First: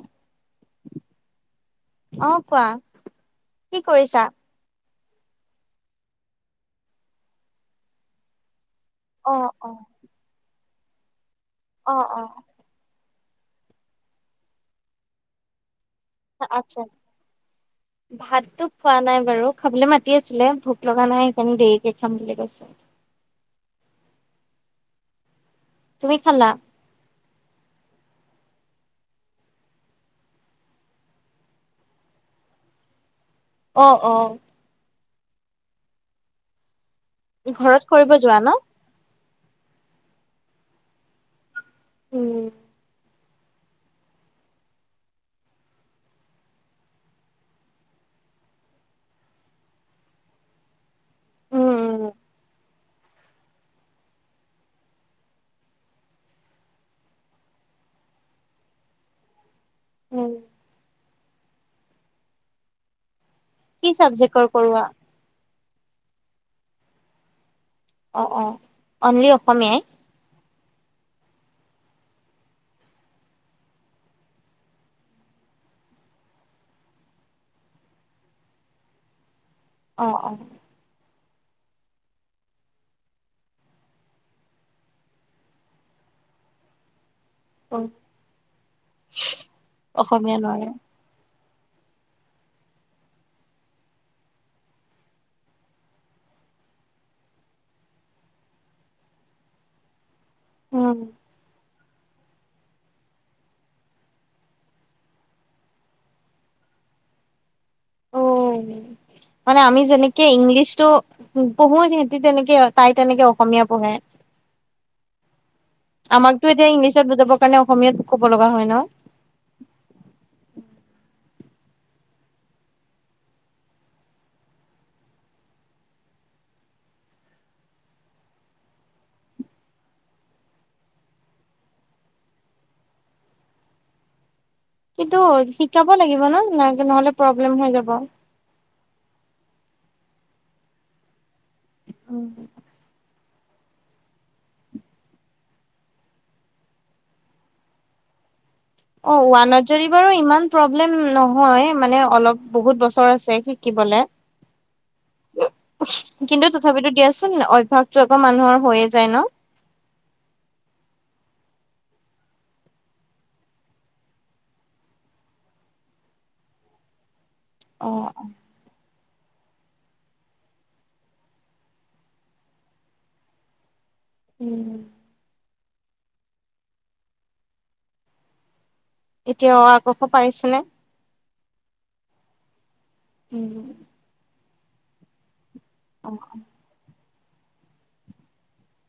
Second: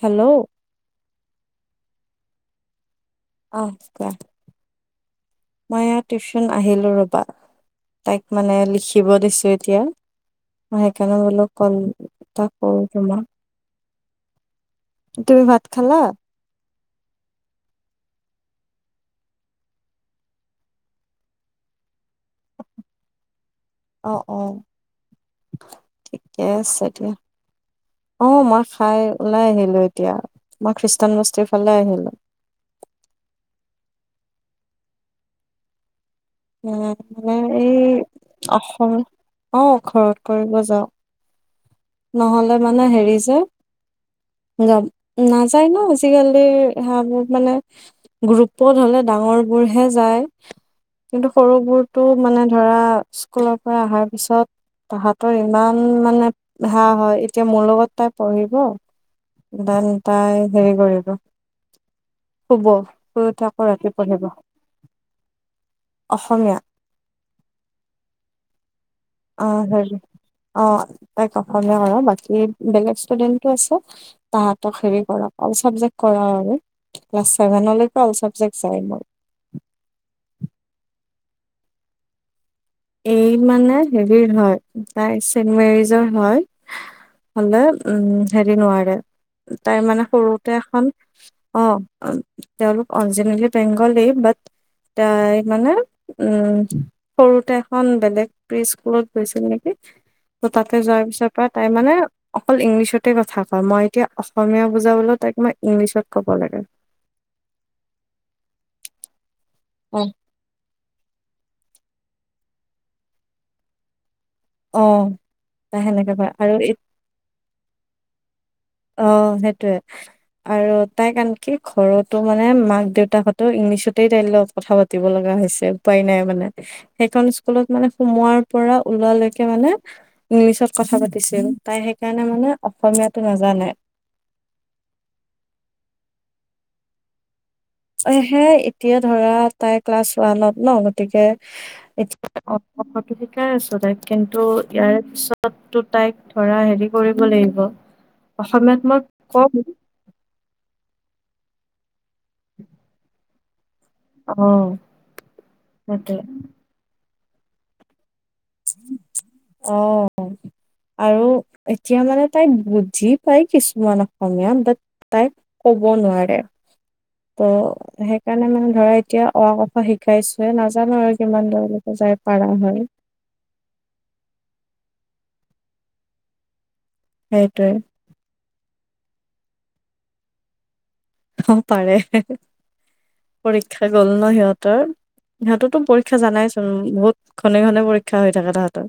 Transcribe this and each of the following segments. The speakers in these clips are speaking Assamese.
হেল্ল' অ' কোৱা অহ' কি কোৱা কৰিছা? মই এয়া টিউচন আহিলো ৰবা তাইক মানে লিখি লিখিব অ দিছে অ এতিয়া মই কাৰণ বোলো কল অ অ এটা কৰোঁ তোমাক তুমি ভাত খালা আচ্ছা ভাততো খোৱা নাই বাৰু খাবলৈ মাতি আছিলে ভোক লগা নাই সেইকাৰণে দেৰিকে খাম বুলি কৈছো অহ অ তুমি ঠিকে খালা? আছে দিয়া অ মই খাই ওলাই আহিলো এতিয়া মই খ্ৰীষ্টান বস্তিৰ ফালে আহিলো অ অ উম মানে এই ঘৰত কৰিব যোৱা ন? অসম অ ঘৰত কৰিব যাওঁ উম নহলে মানে হেৰি যে যাম নাযায় ন আজিকালিৰ সেয়া বোৰ মানে গ্ৰুপত হলে ডাঙৰবোৰহে যায় কিন্তু উম উম সৰুবোৰতো মানে ধৰা স্কুলৰ পৰা আহাৰ পিছত তাহতৰ ইমান মানে হা হয় এতিয়া মোৰ লগত তাই পঢ়িব। দেন উম তাই হেৰি কৰিব। শুব। শুই উঠি আকৌ ৰাতি কি পঢ়িব। চাবজেক্টৰ কৰোৱা? অসমীয়া। অ', অ, অনলি অ অসমীয়াই? হেৰি অ', তাইক অসমীয়া কৰাও বাকী বেলেগ ষ্টুডেণ্টও আছে, তাহাতক হেৰি পঢ়াও অল চাবজেক্ট কৰাও আৰু, ক্লাছ ছেভেন' লৈকে অল চাবজেক্ট যায় অকল। অ অ এই মানে হেৰিৰ হয়, তাই চেড মেৰিজৰ হয়। হ'লে অ উম হেৰি নোৱাৰে, তাই মানে অসমীয়া সৰুতে নোৱাৰে। এখন অ', তেওঁলোক অৰিজিনেলি বেংগলী বাট, তাই মানে, উম, সৰুতে খন বেলেগ, প্ৰি স্কুলত গৈছিল নেকি। ত' তাতে উম যোৱাৰ পিছৰ পৰা তাই মানে অকল ইংলিছতে কথা কয়, মই এতিয়া অসমীয়া বুজাবলৈ তাইক মই ইংলিছত ক'ব লাগে। অ [unintelligible] মানে আমি অ', যেনেকে ইংলিছটো পঢ়ো সিহতে তেনেকে, তাই তেনেকে অসমীয়া পঢ়ে। অ'। তাই সেনেকে কয় আমাকতো আৰু এতিয়া ইংলিছত বুজাব কাৰণে অসমীয়াত ক'ব লগা হয় ন? অ', সেইটোয়ে আৰু তাই [unintelligible] কি ঘৰতো মানে মাক দেউতাকহতেওঁ ইংলিছতেই তাই লগত কথা পাতিব লগা হৈছে উপায় নাই মানে, সেইখন স্কুলত মানে সোমোৱাৰ পৰা ওলোৱালৈকে মানে, ইংলিছত কথা পাতিছিল। তাই সেইকাৰণে মানে অসমীয়াতো নাযা জানে। কিন্তু শিকাব লাগিব ন', নহলে প্ৰব [unintelligible] হৈ যাব। হে এতিয়া ধৰা তাই ক্লাছ ওৱানত ন', গতিকে [unintelligible] শিকাই আছো তাইক, কিন্তু ইয়াৰে পিছতো তাইক ধৰা হেৰি কৰিব লাগিব। অসমীয়াত মই অ' কম ওৱানত যৰি বাৰু ইমান প্ৰব্লেম নহয় হয় মানে অলপ বহুত বছৰ আছে শ কি বলে, অ সেইটোৱে কিন্তু তথাপিতো দিয়া অভ্যাসটো অকমান অ' আৰু এ এতিয়া মানে তাই বুজি পায় কিছুমান অসমীয়া বাত তাই কব নোৱাৰে। ত' সেইকাৰণে মানে ধৰা এতিয়া অ আ ক খ শিকাইছোৱে নাজানো আৰু কিমান দূৰলৈকে যাই পাৰা হয়। উম। সেইটোৱে। এতিয়া অ আ ক খ পাৰিছেনে? অ' পাৰে। পৰীক্ষা গ'ল ন' সিহঁত তৰ সিহঁততো পৰীক্ষা জানাইচোন বহুত ঘনে ঘনে পৰীক্ষা হৈ থাকে তাহাঁতৰ,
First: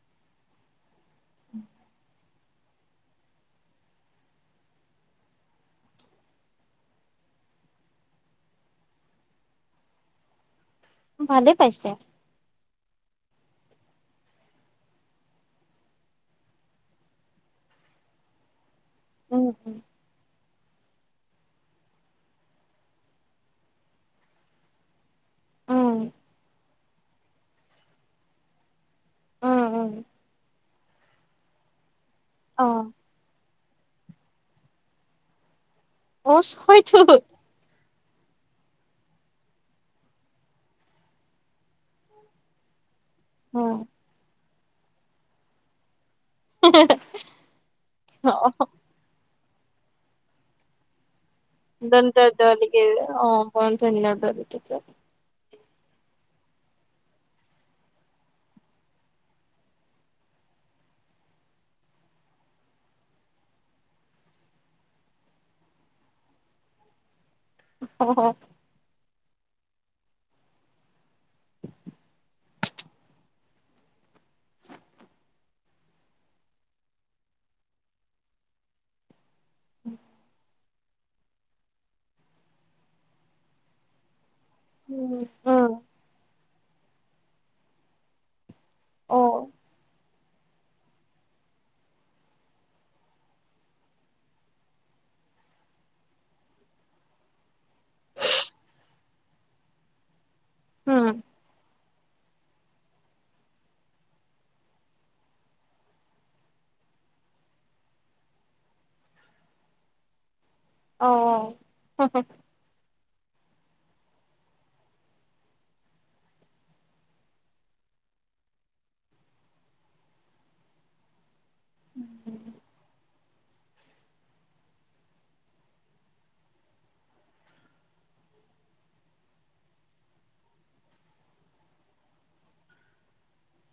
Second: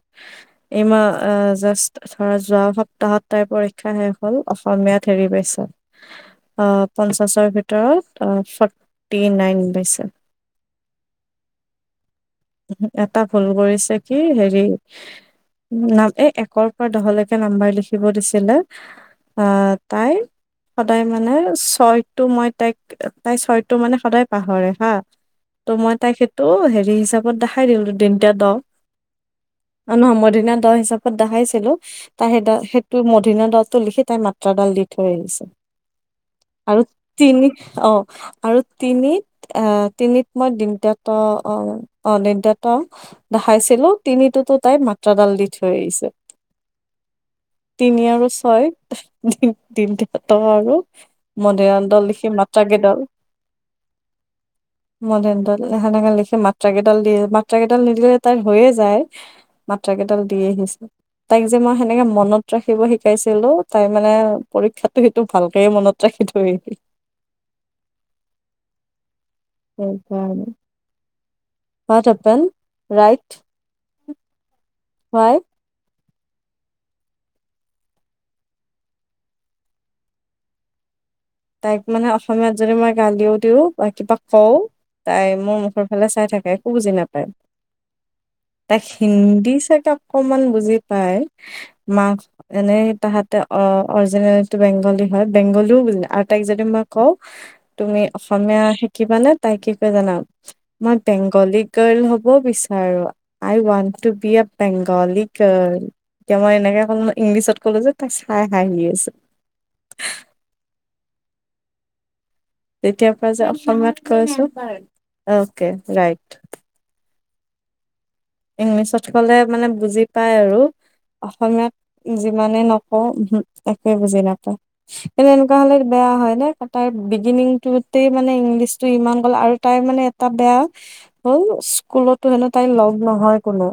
এইমাহ আহ জাষ্ট ধৰা যোৱা সপ্তাহত তাইৰ পৰীক্ষা শেষ হল অসমীয়াত হেৰি পাইছা আহ পঞ্চাছৰ ভিতৰত ফৰ্টি নাইন পাইছে। ভালে পাইছে। এটা ভুল কৰিছে কি হেৰি নাম এ একৰ পৰা দহলৈকে নাম্বাৰ লিখিব দিছিলে উম আহ উম তাই সদায় মানে চয়টো মই তাইক, তাই চয়টো মানে সদায় পাহৰে হা। ত মই উম তাই সেইটো হে এই চব ত দেখাই দিওঁ দন্তিয়া দ। উম উম নহয় মধণিয়া ণ। দ হিচাপত দেখাইছিলো। অ [unintelligible] টো, লিখি তাইৰ মাত্ৰাডাল দি থৈ আহিছে। অ আৰু হয়তো তিনি অ' আৰু তিনিত এ, তিনিত মই দিন্তিয়া ত' অ' অ', [unintelligible] অ দেখাইছিলোঁ তিনিটোতো তাই মাত্ৰাডাল দি থৈ আহিছে। তিনি আৰু ছয়। [unintelligible] দল লিখি মাত্ৰা কেইডাল [unintelligible] সেনেকে লিখি মাত মাত্ৰা কেইডাল দি, মাত্ৰা কেইডাল নিদিলে তাইৰ হৈয়ে যায়, মাত্ৰা কেইডাল দি আহিছে, তাইক যে, মই সেনেকে মনত ৰাখিব শিকাইছিলোঁ, তাই মানে পৰীক্ষাটো সেইটো ভালকে মনত ৰাখি থৈ অ' সেইকাৰণে। What happen? Right why. তাইক মানে, অসমীয়াত যদি মই গালিও দিওঁ বা কিবা কওঁ উম তাই মোৰ উম মুখৰ ফালে চাই থাকে। বুজি নাপায়। তাইক অ হিন্দী চাগে। অকমান বুজি পাই। মা এনে তাহাতে অ' অৰিজিনেলটো বেংগলী হয় বেংগলীও বোজে। তাইক যদি মই কওঁ তুমি অসমীয়া শিকিবানে তাই কি কয় জানা। মাত উম বেংগলী। গাৰ্ল হ'ব বিচাৰো। I want to be a Bengali girl এতিয়া, মই এনেকে কলো ইংলিছত কলো যে তাই চাই হহি আছে। অ'। তেতিয়াৰ পৰা যে অসমত কৈছো, অকে ৰাইট। ইংলিছত কলে মানে বুজি পায় আৰু। অসমীয়ত যিমানে নকওঁ। একোৱে বুজি নাপায় কিন্তু, এনেকুৱা হলে বেয়া হয় ন তাইৰ বিগিনিং টোতেই মানে, ইংলিছটো ইমান গ'ল আৰু তাই মানে এটা বেয়া হ'ল স্কুলতো হেনো তাই লগ। নহয় কোনো।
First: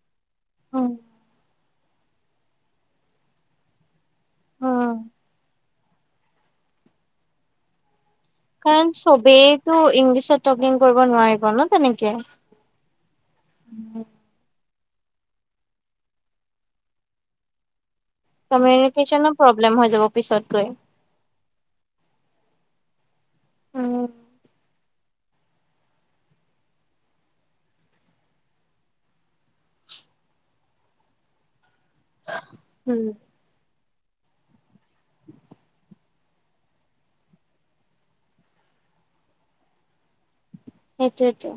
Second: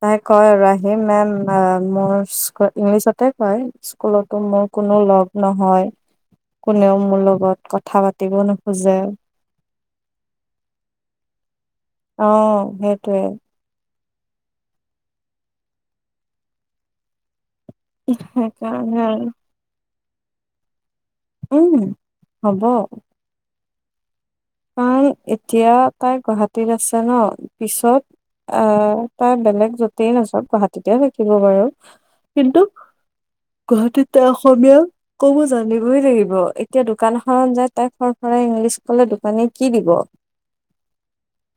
তাই কয় আৰু উম, আহিম মেম‌ অ'। মই ইংলিছতে কয়। স্কুলতো মোৰ কোনো লগ নহয়। কোনেও মোৰ লগত কথা পাত কাৰণ চবেইতো ইংলিছত টকিং কৰিব নোৱাৰিব ন' তেনেকে। অ সেইটোৱে উম, সেইকাৰণে আৰু কমিউনিকেচনৰ প্ৰব্লেম হৈ যাব। পিছতকৈ। উম হব। উম। কাৰণ এতিয়া তাই গুৱাহাটীত আছে ন, পিছত অহ তাই বেলেগ য'তেই নাচব গুৱাহাটীতে থাকিব বাৰু। কিন্তু গুৱাহাটীত ত অসমীয়া ক'ব জানিবই লাগিব। এতিয়া দোকান এখনত যাই তাই ফৰ ফৰাই ইংলিছ ক'লে মানে কি দিব সেইটোৱেতো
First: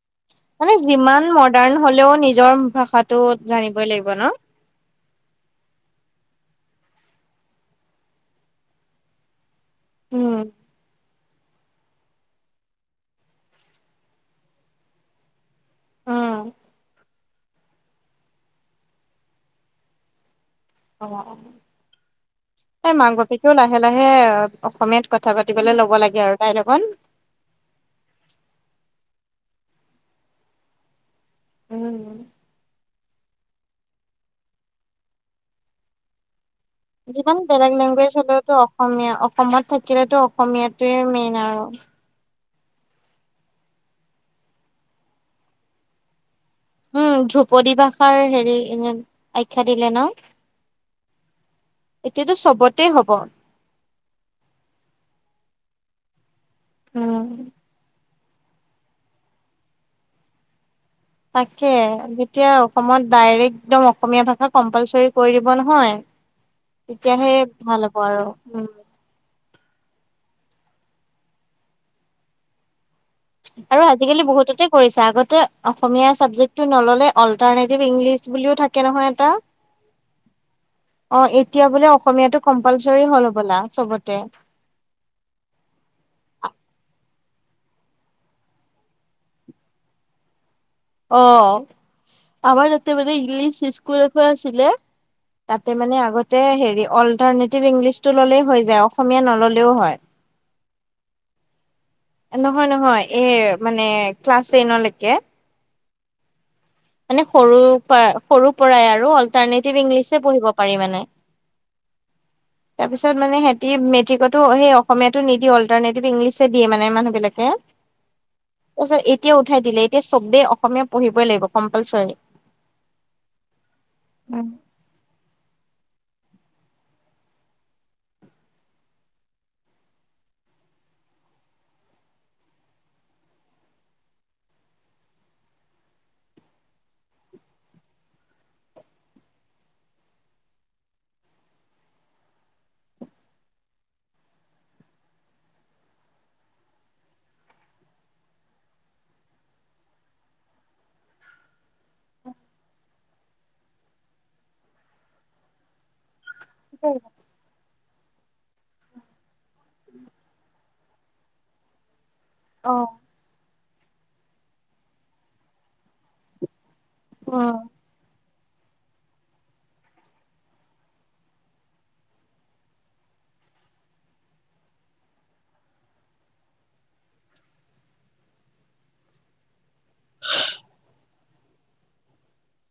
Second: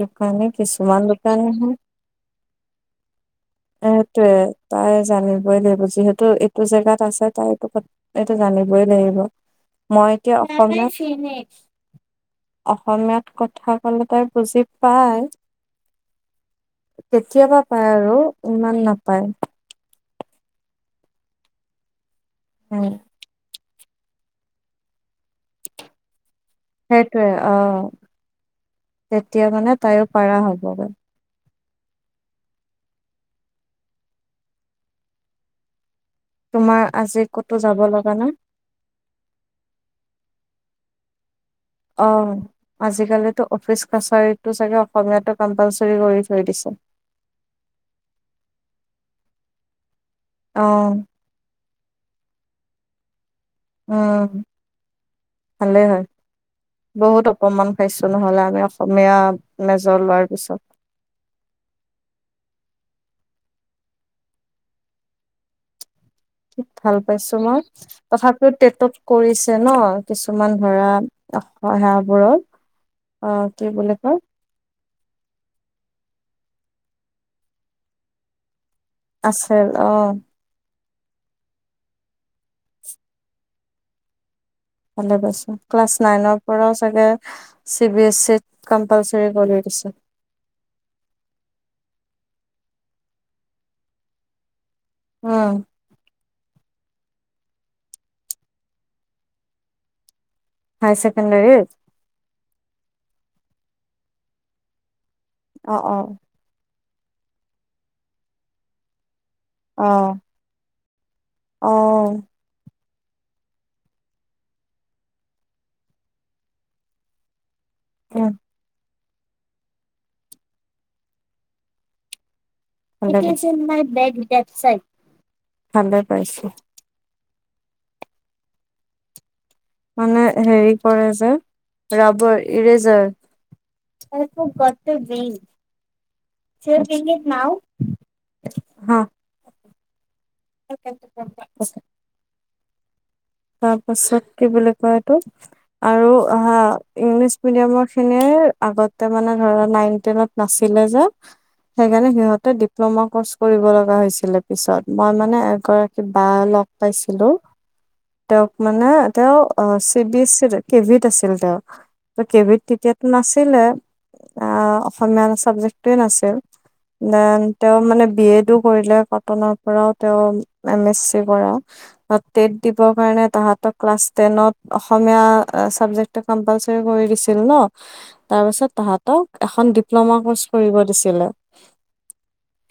দোকানী মানে কিছুমান যিমান দোকানীহে মডাৰ্ণ হলেও নিজৰ ভাষাটো জানিবই লাগিব ন। সেইটোয়ে তাই জানিবই লাগিব যিহেতু এইটো জেগাত আছে তাই এইটো ক এইটো জানিবই লাগিব। মই এতিয়া উম। অসমত [unintelligible] অসমীয়াত কথা ক'লে তাই বুজি পায়। অহ। কেতিয়াবা পায় আৰু ইমান নাপায়। অ অ। তাই উম মাক বাপেকো লাই লাহে লাহে অ অসমীয়াত কথা পাতিবলে ল'ব লাগে আৰু। তাইৰ লগত। সেইটোৱে অ তেতিয়া মানে তাইও পাৰা হ'বগে উম তোমাৰ আজি যিমান ক'তো বেলেগ যাব লগা লেংগুৱেজ নাই হলেওতো অসমীয়া অসমত থাকিলেতো অসমীয়াত সেইটোয়ে মেইন আৰু অ আজিকালিতো অফিচ কাছাৰীটো চাগে অসমীয়াটো কম্পালচৰি কৰি থৈ দিছে। উম ধ্ৰুপদী ভাষাৰ হেৰি এনে আখ্যা দিলে ন অহ এতিয়াতো চবতে হব উম ভালে হয় উম বহুত অপমান খাইছ ছো নহ'লে আমি অসমীয়াত মেজৰ লোৱাৰ পিছত তাকে যেতিয়া অসমত ডাইৰেক্ট একদম অসমীয়া ভাষা কম্পালচৰি কৰি দিব নহয় ভাল তেতিয়াহে পাইছো মই ভাল হ'ব আৰু তথাপিও উম টেটত কৰিছ ছে ন কিছুমান ধৰা সেৱাবোৰত আৰু আজিকালি বহুততে কৰিছা। আগতে অসমীয়া চাবজেক্টটো নল'লে অল্টাৰনেটিভ ইংলিছ বুলিও থা আছিল অ। অ এতিয়া বোলে অসমীয়াটো কম্পালচৰি হ'ল হ'বলা চবতে। ভালে পাইছোঁ। ক্লাছ নাইনৰ পৰাও চাগে চি বি এছ ইত কম্পালচৰি কৰি দিছে। অ আমাৰ তাতে মানে ইংলিছ ইস্কুল এখন আছিলে। উম, তাতে মানে আগতে হেৰি অল্টাৰনেটিভ ইংলিছটো ল'লেই হৈ যায় অসমীয়া নল'লেও হয়। হাই ছেকেণ্ডাৰীত। এ মানে ক্লাছ টেনলৈকে। অ অ। মানে সৰু পাই সৰুৰ পৰাই আৰু অল অল্টাৰনেটিভ অ', ইংলিছহে পঢ়িব পাৰি মানে। অ। তাৰপিছত মানে সিহঁতি মেট্ৰিকতো সেই অসমীয়াতো নিদি অল্টাৰনেটিভ ইংলিছহে দিয়ে মানে মানুহ বিলাকে। উ। তাৰ পাছত এতিয়া উঠাই দিলে এতিয়া চবেই অসমীয়া পঢ়িবই লাগিব। Compulsory. It is in my bag, that side. ভালে পাইছো। মানে হেৰি কৰে যে ৰাবাৰ ইৰেজাৰ। হা। তাৰপাছত কি বুলি কয় এইটো আৰু হা ইংলিছ মিডিয়ামৰ খিনিয়ে আগতে মানে ধৰা নাইন টেনত নাছিলে যে সেইকাৰণে সিহঁতে ডিপ্ল'মা কৰ্চ কৰিব লগা হৈছিলে পিছত। মই মানে এগৰাকী বা লগ পাইছিলো তেওঁক মানে তেওঁ তে অ চি বি এছ ই ৰে কেভিত আছিল তেওঁ। ত কেভিত অ তেতিয়াতো নাছিলে। অ অসমীয়াৰ চাব্জেক্ট ছিল দেন উম তেওঁ মানে বি এড কৰিলে। কটনৰ পৰাও তেওঁ এম এছ চি কৰা। টেট দিব সেইকাৰণে তাহাঁতক ক্লাছ টেনত অসমীয়া চাবজেক্টটো কম্পালছৰি কৰি দিছিল ন। তাৰ পিছত তাহাঁতক এখন ডিপ ডিপ্ল'মা ক'ৰ্ছ কৰিব দিছিলে।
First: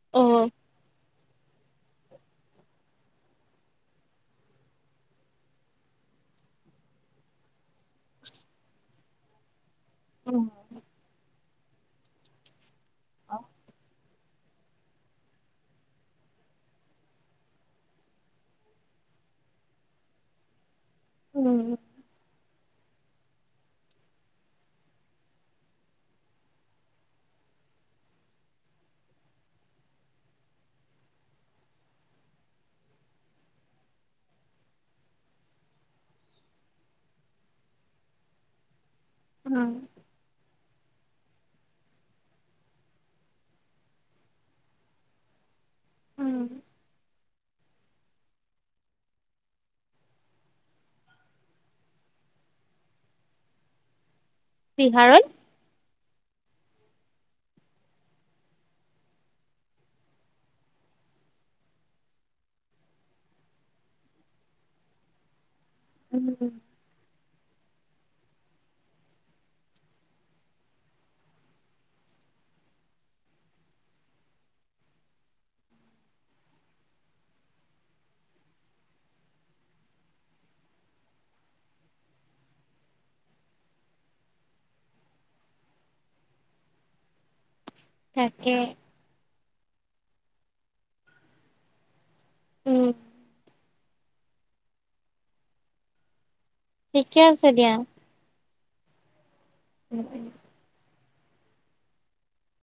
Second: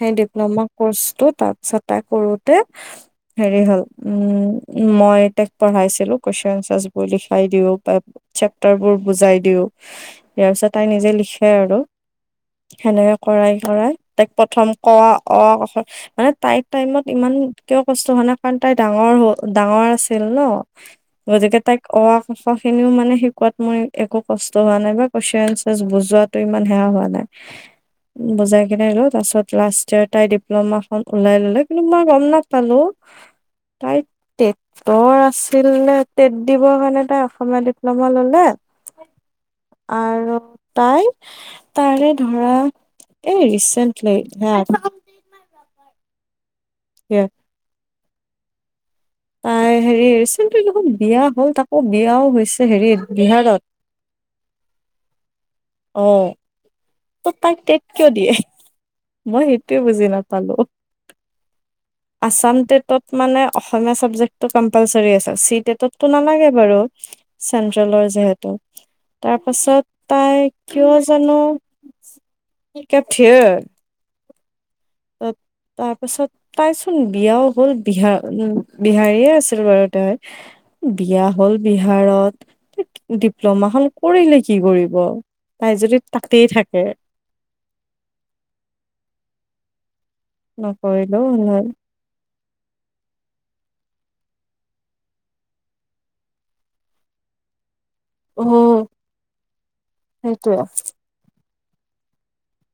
সেই অ ডিপ্ল'মা ক'ৰ্ছটোত তাৰপিছত এটা কৰোতে হেৰি হ'ল উম। মই তাইক পঢ়াইছিলো। কুৱেছচন আনছাৰবোৰ লিখাই দিওঁ বা চেপটাৰবোৰ বুজাই দিওঁ। উম ইয়াৰ পিছত তাই নিজে লিখ হে আৰু সেনেকে কৰাই কৰাই তাইক প্ৰথম ক অ মানে তাইৰ টাইমত ইমান কিয় কষ্ট হ নাই কাৰণ তাই ডাঙৰ হ'ল ডাঙৰ আছিল ন। গতিকে উম তাইক অ পিছৰ খিনিও মানে শিকোৱাত মোৰ একো কষ্ট হোৱা নাই বা কুৱেশ্যন বুজোৱাতো ইমান সেৱ হোৱা নাই বুজাই কিনে ল তাৰ পাছত লাষ্ট ইয়েৰ তাই ডিপ্ল'মা খন ওলাই ললে কিন্তু মই গম নাপালো তাই [inaudible] টেটৰ আছিল নে টেট দিবৰ কাৰণে তাই অসমীয়া ডিপ্ল'মা ললে উম আৰু তাই তাৰে ধৰা এ ৰিচেন্ট লৈ [inaudible] উম। ক [unintelligible] [inaudible] তাই হেৰি ৰিচেণ্টলি দেখোন বিয়া হ'ল তাকো বিয়াও হৈছে হেৰিত বিহাৰত। বিহাৰত? অ। ত তাই টট কিয় দিয়ে মই সেইটোৱে বুজি নাপালো আছাম টেটত মানে অসমীয়া চাবজেক্টো কম্পালচৰ আছে চি ততটো উম, নালাগে বাৰু চেন্ট্ৰেলৰ যিহেতু তাৰ পাছত তাই কিয় জানো কেঠ [unintelligible] তাৰপাছত তাইচোন বিয়াও হ'ল বিহাৰ উম বিহাৰীয়ে আছিল বাৰু তাই বিয়া হ'ল বিহাৰত ডিপ্ল'মাখন কৰিলে কি কৰিব তাই যদি তাতেই থাকে। তাকে! নকৰিলেও হল হয়। উম। ঠিকে আছে দিয়া। অহো সেইটোৱে।